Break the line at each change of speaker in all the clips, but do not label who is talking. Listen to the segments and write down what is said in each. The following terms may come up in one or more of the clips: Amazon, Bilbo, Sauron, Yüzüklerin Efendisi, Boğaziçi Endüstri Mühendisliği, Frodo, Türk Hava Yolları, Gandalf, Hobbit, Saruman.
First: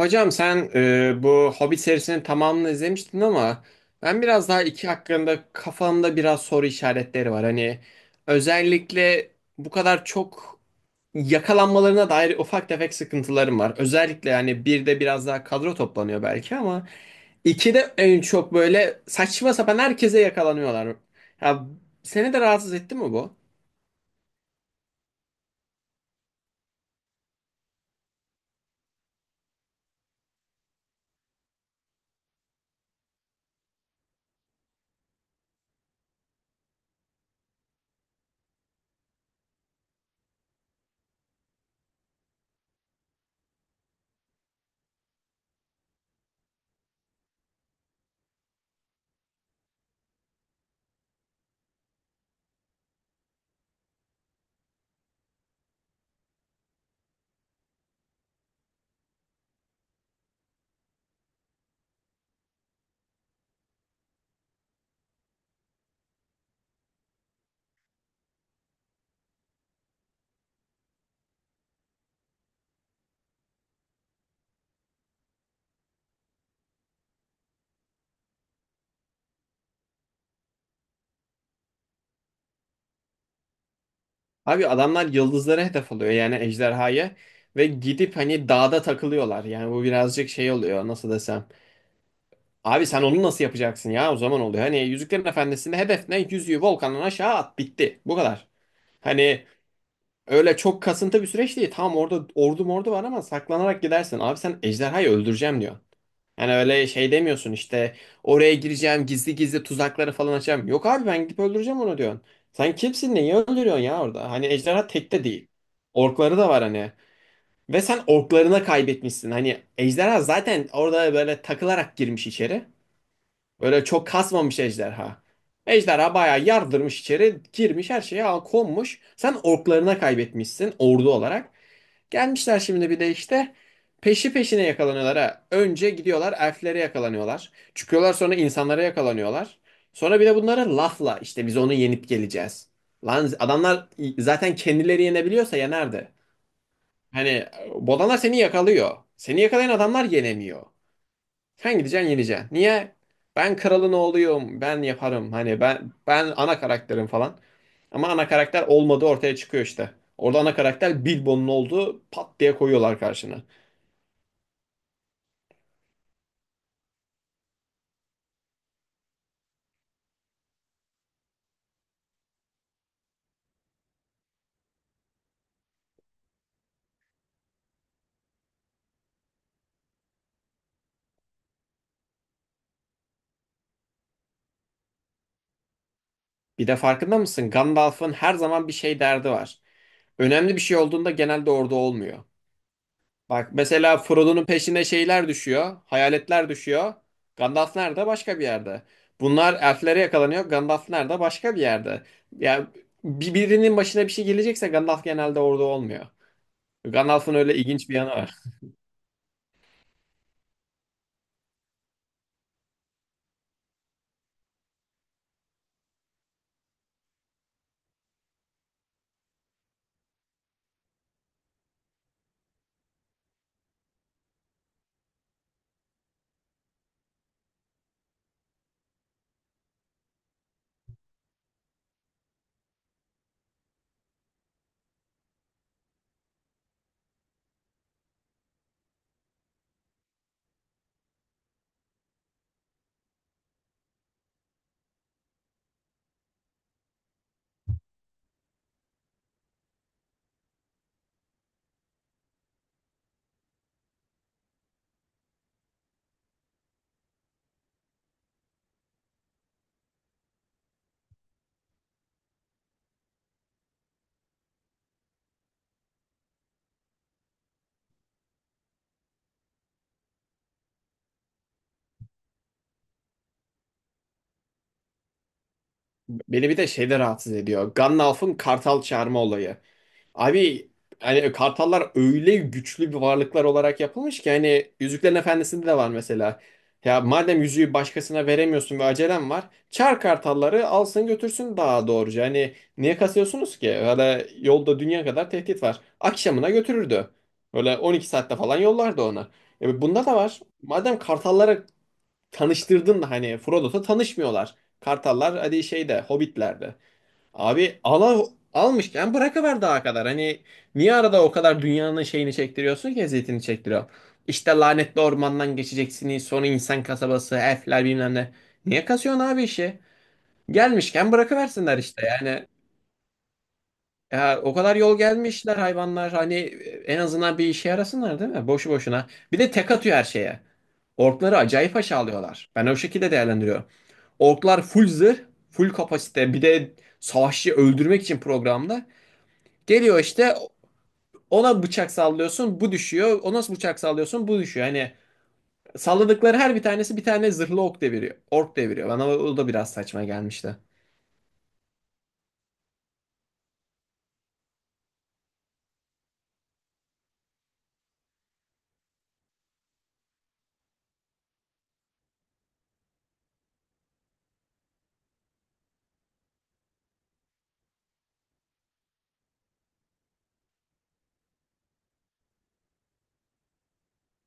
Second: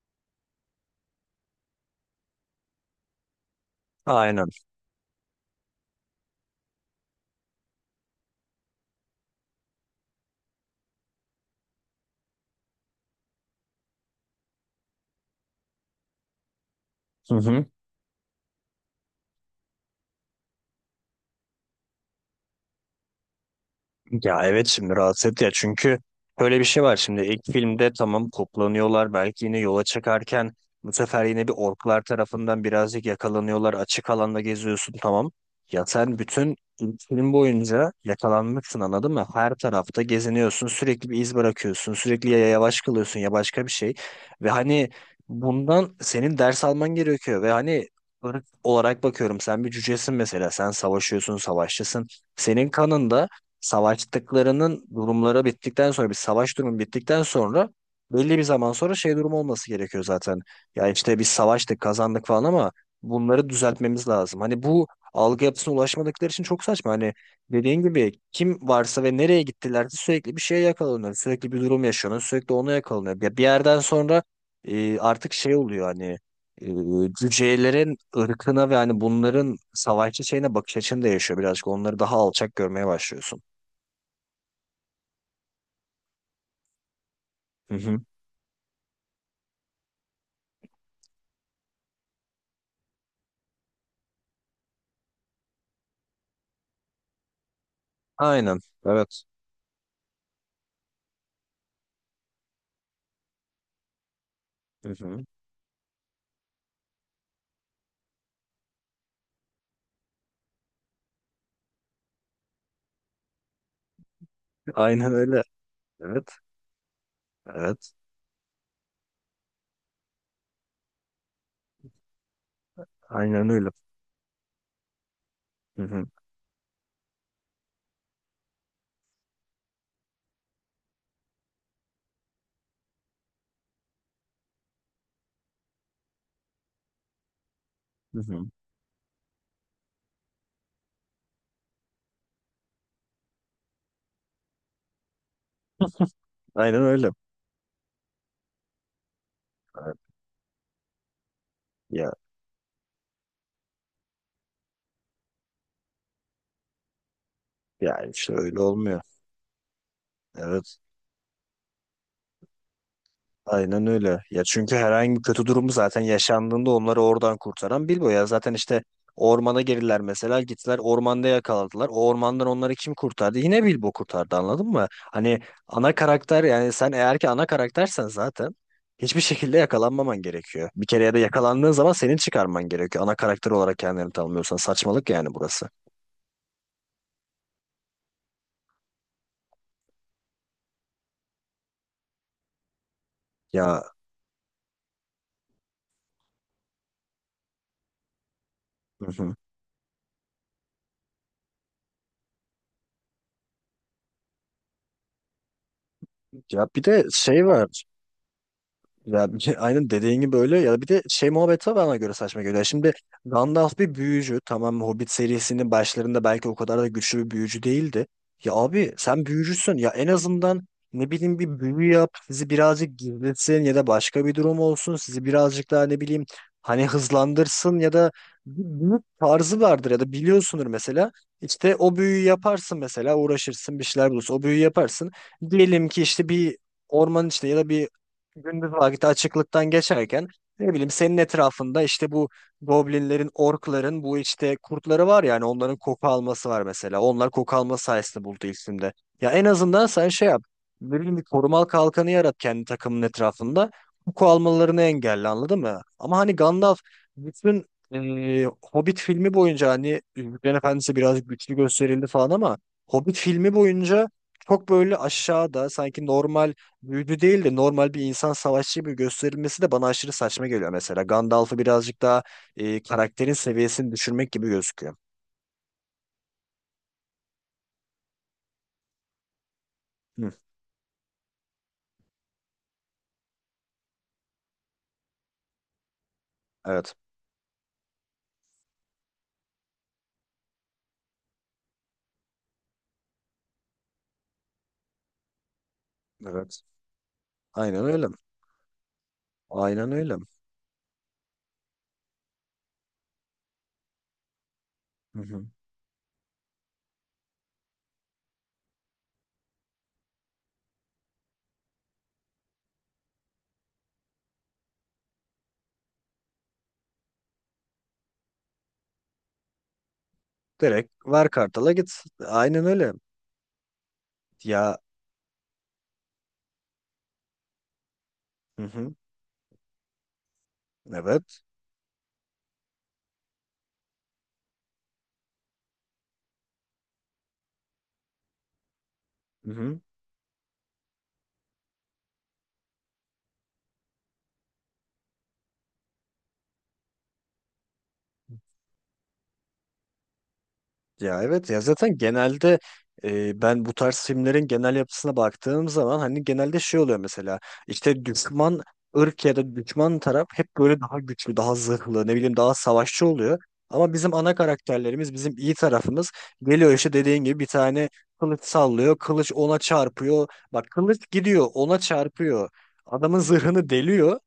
Hocam sen bu Hobbit serisinin tamamını izlemiştin ama ben
Aynen.
biraz daha iki hakkında kafamda biraz soru işaretleri var. Hani özellikle bu kadar çok yakalanmalarına dair ufak tefek sıkıntılarım var. Özellikle yani bir de biraz daha kadro toplanıyor belki ama
Hı hı.
iki de en çok böyle saçma sapan herkese yakalanıyorlar. Ya seni de rahatsız etti mi bu?
Ya evet, şimdi rahatsız etti ya, çünkü böyle bir şey var. Şimdi ilk filmde tamam, toplanıyorlar belki yine yola çıkarken, bu sefer yine bir orklar tarafından birazcık yakalanıyorlar. Açık alanda geziyorsun tamam, ya sen bütün ilk film boyunca yakalanmışsın, anladın mı? Her tarafta geziniyorsun, sürekli bir iz bırakıyorsun, sürekli ya yavaş kalıyorsun ya başka bir şey. Ve hani bundan senin ders alman gerekiyor. Ve hani ırk olarak bakıyorum, sen bir cücesin mesela, sen savaşıyorsun, savaşçısın, senin kanında savaştıklarının durumları bittikten sonra, bir savaş durumu bittikten sonra belli bir zaman sonra şey durumu olması gerekiyor zaten. Ya işte biz savaştık, kazandık falan, ama bunları düzeltmemiz lazım. Hani bu algı yapısına ulaşmadıkları için çok saçma. Hani dediğin gibi kim varsa ve nereye gittilerse sürekli bir şeye yakalanıyor. Sürekli bir durum yaşanıyor. Sürekli ona yakalanıyor. Ya bir yerden sonra artık şey oluyor, hani cücelerin ırkına ve hani bunların savaşçı şeyine bakış açın değişiyor birazcık. Onları daha alçak görmeye başlıyorsun.
Abi adamlar yıldızlara hedef alıyor yani ejderhaya ve
Hı hı.
gidip hani dağda takılıyorlar. Yani bu birazcık şey oluyor nasıl desem. Abi sen onu nasıl yapacaksın ya o zaman oluyor. Hani Yüzüklerin Efendisi'nde hedef ne? Yüzüğü volkandan aşağı at bitti. Bu kadar.
Aynen. Evet.
Hani öyle çok kasıntı bir süreç değil. Tamam orada ordu mordu var ama saklanarak gidersin. Abi sen
Hı
ejderhayı
hı.
öldüreceğim diyor. Yani öyle şey demiyorsun işte oraya gireceğim gizli gizli tuzakları falan açacağım. Yok abi ben gidip öldüreceğim onu diyorsun. Sen kimsin neyi öldürüyorsun ya orada? Hani ejderha
Aynen
tek de
öyle.
değil.
Evet.
Orkları da var hani. Ve
Evet.
sen orklarına kaybetmişsin. Hani ejderha zaten orada böyle takılarak girmiş içeri.
Aynen öyle.
Böyle çok kasmamış ejderha.
Hı hı.
Ejderha bayağı yardırmış içeri, girmiş her şeye al- konmuş. Sen orklarına kaybetmişsin ordu olarak. Gelmişler şimdi bir de işte peşi peşine yakalanıyorlar ha. Önce gidiyorlar elflere yakalanıyorlar. Çıkıyorlar
Hı
sonra
hı.
insanlara yakalanıyorlar. Sonra bir de bunlara lafla işte biz onu yenip geleceğiz. Lan adamlar zaten kendileri yenebiliyorsa yenerdi.
Aynen öyle.
Hani bodanlar seni yakalıyor. Seni yakalayan
Evet.
adamlar yenemiyor. Sen gideceksin
Ya
yeneceksin. Niye? Ben kralın oğluyum. Ben yaparım. Hani ben ana karakterim falan. Ama
yani
ana
işte öyle
karakter
olmuyor.
olmadığı ortaya çıkıyor işte. Orada ana
Evet.
karakter Bilbo'nun olduğu pat diye koyuyorlar karşına.
Aynen öyle. Ya çünkü herhangi bir kötü durumu zaten yaşandığında onları oradan kurtaran Bilbo ya. Zaten işte ormana girdiler mesela, gittiler ormanda yakaladılar. O ormandan onları kim kurtardı? Yine Bilbo kurtardı, anladın mı? Hani ana karakter, yani sen eğer ki ana karaktersen, zaten hiçbir şekilde yakalanmaman gerekiyor. Bir kere ya da yakalandığın zaman senin çıkarman gerekiyor. Ana karakter olarak kendini tanımlıyorsan saçmalık yani burası.
Bir de farkında mısın? Gandalf'ın her zaman bir şey derdi var. Önemli bir şey olduğunda genelde orada olmuyor. Bak
Ya,
mesela Frodo'nun peşine şeyler düşüyor. Hayaletler düşüyor. Gandalf nerede? Başka bir yerde.
hı hı.
Bunlar elflere yakalanıyor. Gandalf nerede? Başka bir yerde. Yani birinin başına bir şey gelecekse Gandalf genelde orada olmuyor.
Ya bir de
Gandalf'ın
şey
öyle
var.
ilginç bir yanı var.
Aynen dediğin gibi, öyle ya, bir de şey muhabbeti var, bana göre saçma geliyor. Şimdi Gandalf bir büyücü tamam, Hobbit serisinin başlarında belki o kadar da güçlü bir büyücü değildi. Ya abi sen büyücüsün ya, en azından ne bileyim, bir büyü yap sizi birazcık gizletsin, ya da başka bir durum olsun sizi birazcık daha ne bileyim, hani hızlandırsın, ya da bir büyü tarzı vardır ya da biliyorsundur mesela. İşte o büyüyü yaparsın, mesela uğraşırsın, bir şeyler bulursun, o büyüyü yaparsın. Diyelim ki işte bir ormanın içinde ya da bir gündüz vakti açıklıktan geçerken, ne bileyim senin etrafında işte bu goblinlerin, orkların, bu işte kurtları var, yani onların koku alması var mesela. Onlar koku alma sayesinde buldu isimde. Ya en azından sen şey yap. Ne bileyim, bir korumal kalkanı yarat kendi takımın etrafında. Koku almalarını engelle, anladın mı? Ama hani Gandalf bütün e, Hobbit filmi boyunca, hani Yüzüklerin Efendisi biraz güçlü gösterildi falan ama Hobbit filmi boyunca çok böyle aşağıda, sanki normal büyücü değil de normal bir insan savaşçı gibi gösterilmesi de bana aşırı saçma geliyor mesela. Gandalf'ı birazcık daha karakterin seviyesini düşürmek gibi gözüküyor.
Beni bir de şey de rahatsız ediyor. Gandalf'ın kartal çağırma olayı.
Hı,
Abi hani kartallar öyle güçlü bir varlıklar olarak yapılmış ki hani Yüzüklerin Efendisi'nde de var mesela.
evet.
Ya madem yüzüğü başkasına veremiyorsun ve acelen var. Çağır kartalları alsın götürsün daha doğruca. Hani niye kasıyorsunuz ki? Öyle yolda dünya kadar tehdit var. Akşamına
Evet.
götürürdü. Böyle
Aynen öyle.
12 saatte falan yollardı ona. E
Aynen
bunda da
öyle.
var. Madem kartallara tanıştırdın da hani Frodo'da tanışmıyorlar.
Hı
Kartallar
hı.
hadi şeyde Hobbit'lerde. Abi ala, almışken bırakıver daha kadar. Hani niye arada o kadar dünyanın şeyini çektiriyorsun ki eziyetini çektiriyor. İşte lanetli ormandan geçeceksiniz sonra insan kasabası, elfler bilmem ne. Niye kasıyorsun abi işi?
Direkt
Gelmişken
ver kartala
bırakıversinler
git.
işte yani.
Aynen öyle.
Ya o kadar
Ya,
yol gelmişler hayvanlar hani en azından bir işe yarasınlar değil mi?
hı
Boşu
hı.
boşuna. Bir de tek atıyor her şeye. Orkları
Evet.
acayip aşağılıyorlar. Ben o şekilde değerlendiriyorum. Orklar full zırh, full kapasite. Bir de savaşçı öldürmek için programda.
Hı hı.
Geliyor işte ona bıçak sallıyorsun bu düşüyor. Ona bıçak sallıyorsun bu düşüyor. Hani salladıkları her bir tanesi bir tane zırhlı ok deviriyor. Ork deviriyor. Bana o da biraz saçma gelmişti.
Ya evet, ya zaten genelde ben bu tarz filmlerin genel yapısına baktığım zaman hani genelde şey oluyor mesela, işte düşman ırk ya da düşman taraf hep böyle daha güçlü, daha zırhlı, ne bileyim daha savaşçı oluyor. Ama bizim ana karakterlerimiz, bizim iyi tarafımız geliyor, işte dediğin gibi bir tane kılıç sallıyor, kılıç ona çarpıyor. Bak, kılıç gidiyor, ona çarpıyor. Adamın zırhını deliyor.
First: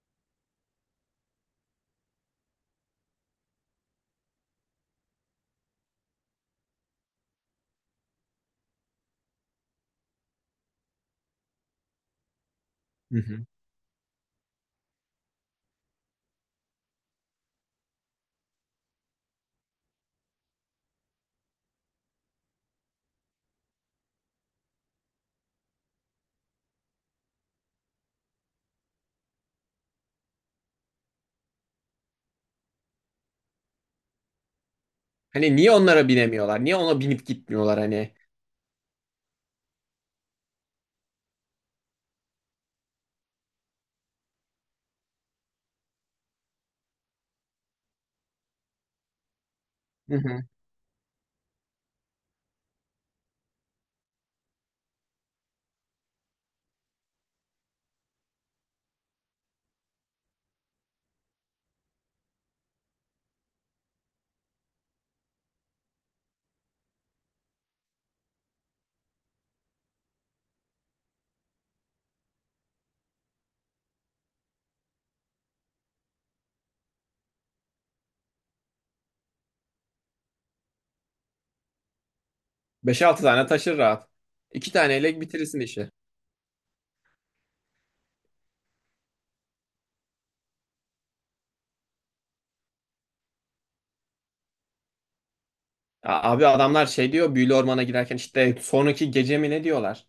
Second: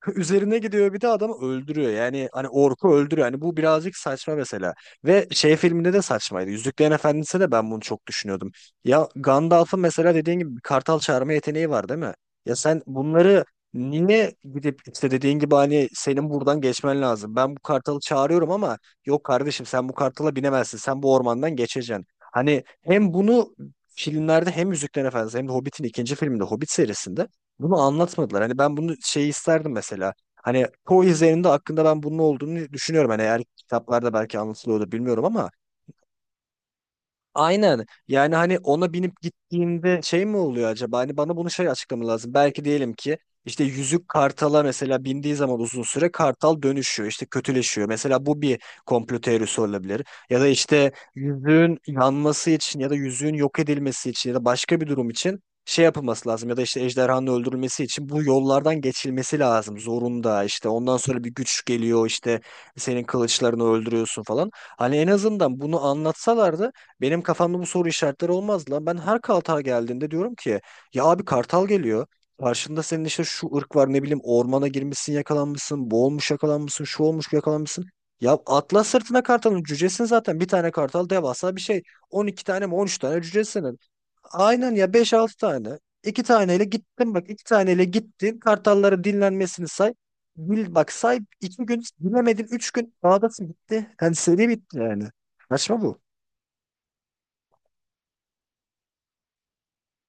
Üzerine gidiyor bir de, adamı öldürüyor. Yani hani orku öldürüyor. Hani bu birazcık saçma mesela. Ve şey filminde de saçmaydı. Yüzüklerin Efendisi de, ben bunu çok düşünüyordum. Ya Gandalf'ın mesela dediğin gibi bir kartal çağırma yeteneği var değil mi? Ya sen
Hı
bunları
hı.
niye gidip, işte dediğin gibi hani senin buradan geçmen lazım. Ben bu kartalı çağırıyorum ama yok kardeşim, sen bu kartala binemezsin. Sen bu ormandan geçeceksin. Hani hem bunu filmlerde, hem Yüzüklerin Efendisi, hem de Hobbit'in ikinci filminde, Hobbit serisinde bunu anlatmadılar. Hani ben bunu şey isterdim mesela. Hani çoğu izlerinde hakkında ben bunun olduğunu düşünüyorum. Hani eğer kitaplarda belki anlatılıyordur bilmiyorum ama.
Hani niye onlara binemiyorlar? Niye ona binip gitmiyorlar
Aynen.
hani?
Yani hani ona binip gittiğinde şey mi oluyor acaba? Hani bana bunu şey açıklama lazım. Belki diyelim ki işte yüzük kartala mesela bindiği zaman uzun süre kartal dönüşüyor, işte kötüleşiyor. Mesela bu bir komplo teorisi olabilir.
Hı
Ya
hı.
da işte yüzüğün yanması için ya da yüzüğün yok edilmesi için ya da başka bir durum için şey yapılması lazım. Ya da işte ejderhanın öldürülmesi için bu yollardan geçilmesi lazım. Zorunda, işte ondan sonra bir güç geliyor, işte senin kılıçlarını öldürüyorsun falan. Hani en azından bunu anlatsalardı benim kafamda bu soru işaretleri olmaz lan. Ben her Kartal geldiğinde diyorum ki ya abi, Kartal geliyor. Karşında senin işte şu ırk var, ne bileyim, ormana girmişsin yakalanmışsın, boğulmuş yakalanmışsın, şu olmuş yakalanmışsın. Ya atla sırtına kartalın, cücesin zaten. Bir tane kartal devasa bir şey. 12 tane mi, 13 tane
5-6 tane
cücesin.
taşır rahat. 2
Aynen ya, beş
taneyle
altı
bitirirsin
tane.
işi.
2 taneyle gittin, bak 2 taneyle gittin. Kartalların dinlenmesini say. Bil bak, say 2 gün, bilemedin 3 gün dağdasın, bitti. Yani seri bitti yani. Saçma bu.
Ya abi adamlar şey diyor büyülü ormana girerken işte sonraki gece mi ne diyorlar?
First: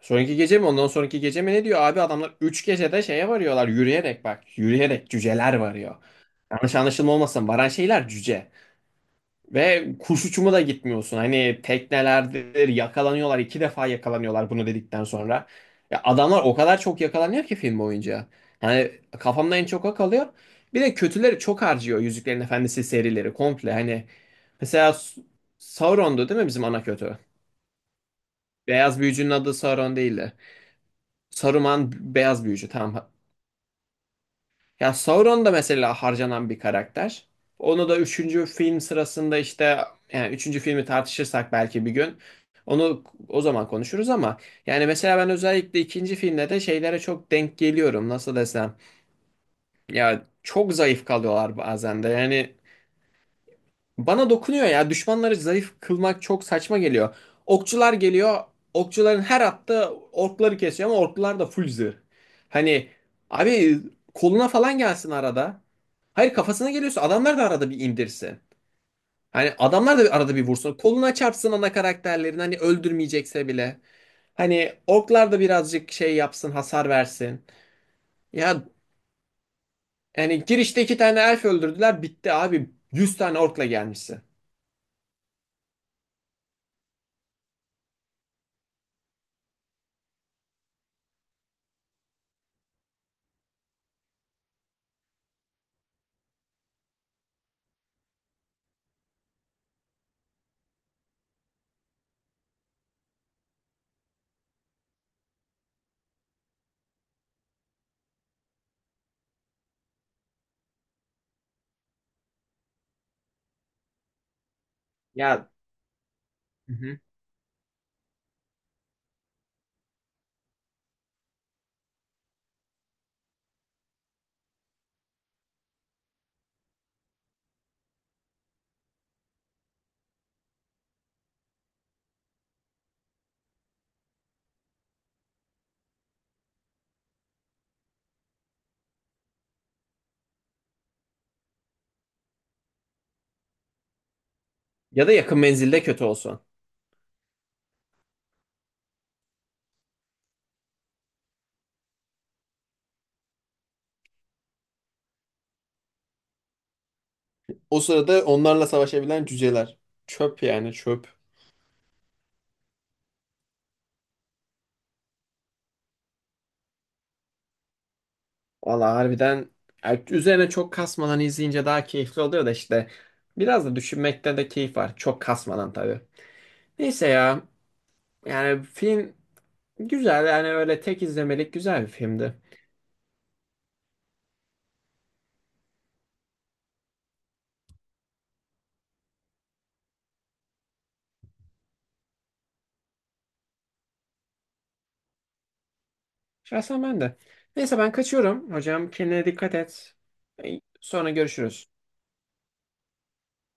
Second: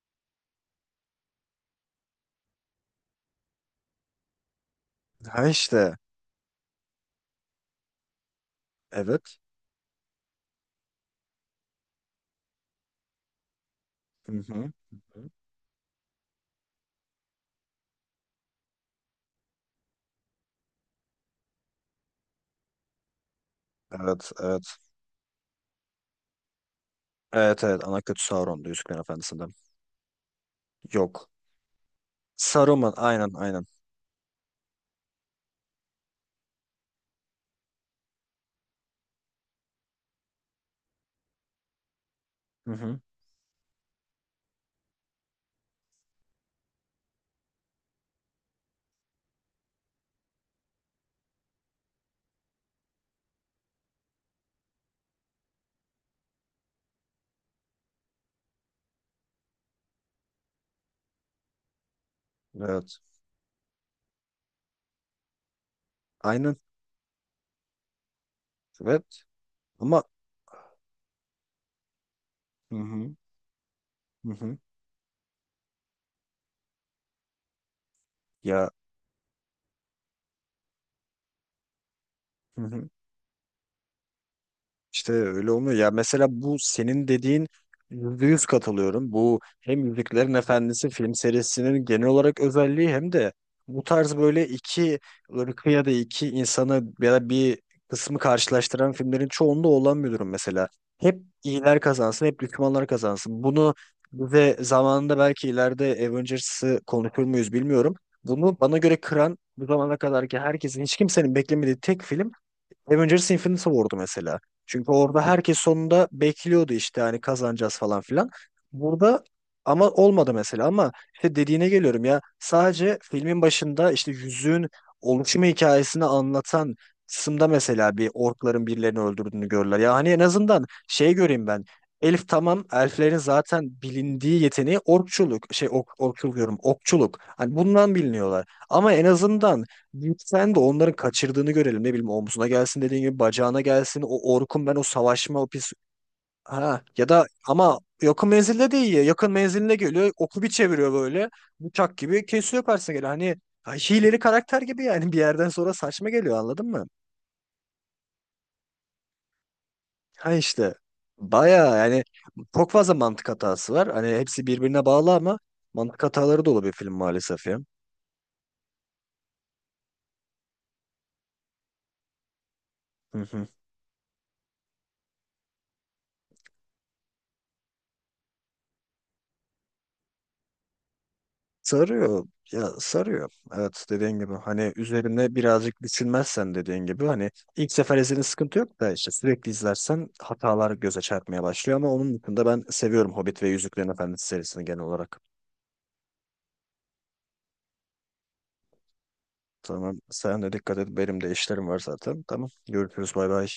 Sonraki gece mi ondan sonraki gece mi ne diyor? Abi adamlar 3 gecede şeye varıyorlar yürüyerek bak. Yürüyerek
Ha
cüceler
işte.
varıyor. Yanlış anlaşılma olmasın. Varan şeyler cüce.
Evet.
Ve kuş uçumu da gitmiyorsun. Hani teknelerdir yakalanıyorlar. İki defa
Hı
yakalanıyorlar
hı.
bunu
Hı
dedikten
hı.
sonra. Ya adamlar o kadar çok yakalanıyor ki film boyunca. Hani kafamda en çok o kalıyor. Bir de kötüleri çok harcıyor Yüzüklerin Efendisi serileri komple. Hani
Evet, evet.
mesela Sauron'du değil mi bizim ana kötü?
Evet, evet. Ana kötü Sauron'du Yüzüklerin
Beyaz büyücünün
Efendisi'nde.
adı Sauron değildi.
Yok.
Saruman beyaz büyücü
Saruman,
tamam.
aynen, aynen.
Ya Sauron da mesela harcanan bir karakter. Onu da üçüncü film sırasında işte yani üçüncü filmi tartışırsak belki bir gün
Hı hı.
onu o zaman konuşuruz ama yani mesela ben özellikle ikinci filmde de şeylere çok denk geliyorum nasıl desem ya çok zayıf kalıyorlar bazen de yani bana dokunuyor ya. Düşmanları zayıf kılmak çok saçma geliyor. Okçular geliyor. Okçuların her attığı orkları kesiyor ama orklar da full zırh. Hani
Evet.
abi koluna falan gelsin arada. Hayır
Aynen.
kafasına geliyorsa adamlar da arada bir indirsin.
Evet.
Hani adamlar
Ama
da bir arada bir vursun. Koluna çarpsın ana karakterlerin hani
hı hı.
öldürmeyecekse bile.
Hı hı.
Hani orklar da birazcık şey yapsın, hasar versin. Ya
Ya
yani girişte iki tane elf öldürdüler, bitti
hı
abi.
hı.
100 tane orkla gelmişsin.
İşte öyle olmuyor. Ya mesela bu senin dediğin, %100 katılıyorum. Bu hem Yüzüklerin Efendisi film serisinin genel olarak özelliği, hem de bu tarz böyle iki ırkı ya da iki insanı ya da bir kısmı karşılaştıran filmlerin çoğunda olan bir durum mesela. Hep iyiler kazansın, hep düşmanlar kazansın. Bunu, ve zamanında belki ileride Avengers'ı konuşur muyuz bilmiyorum. Bunu bana göre kıran, bu zamana kadarki herkesin, hiç kimsenin beklemediği tek film Avengers Infinity War'du mesela. Çünkü orada
Ya
herkes sonunda bekliyordu, işte hani kazanacağız falan filan. Burada ama olmadı mesela, ama işte dediğine geliyorum, ya sadece filmin başında işte yüzüğün oluşumu hikayesini anlatan kısımda mesela bir orkların birilerini öldürdüğünü görürler. Ya hani en azından şey göreyim ben. Elif tamam, elflerin zaten bilindiği yeteneği orkçuluk, şey ok, orkçuluk diyorum, okçuluk. Hani bundan biliniyorlar. Ama en azından sen de onların kaçırdığını görelim. Ne bileyim omzuna gelsin, dediğin gibi bacağına gelsin. O Orkun, ben o
ya da yakın
savaşma, o pis...
menzilde kötü olsun.
Ha, ya da ama yakın menzilde değil ya. Yakın menziline geliyor. Oku bir çeviriyor böyle. Bıçak gibi kesiyor, karşısına geliyor. Hani ha, hileli karakter gibi yani, bir yerden sonra saçma geliyor, anladın mı?
O sırada onlarla savaşabilen cüceler.
Ha
Çöp
işte.
yani çöp.
Baya yani çok fazla mantık hatası var. Hani hepsi birbirine bağlı ama mantık hataları dolu bir film maalesef ya.
Valla harbiden yani üzerine çok kasmadan izleyince daha keyifli oluyor da işte
Hı hı.
biraz da düşünmekte de keyif var. Çok kasmadan tabii. Neyse ya yani film güzel yani öyle tek izlemelik güzel bir
Sarıyor.
filmdi.
Ya sarıyor. Evet dediğin gibi, hani üzerine birazcık düşünmezsen, dediğin gibi hani ilk sefer izlediğin sıkıntı yok da, işte sürekli izlersen hatalar göze çarpmaya başlıyor, ama onun dışında ben seviyorum Hobbit ve Yüzüklerin Efendisi serisini genel olarak.
Şahsen ben de. Neyse ben kaçıyorum. Hocam kendine dikkat et.
Tamam, sen de dikkat et,
Sonra
benim de işlerim
görüşürüz.
var zaten. Tamam, görüşürüz, bay bay.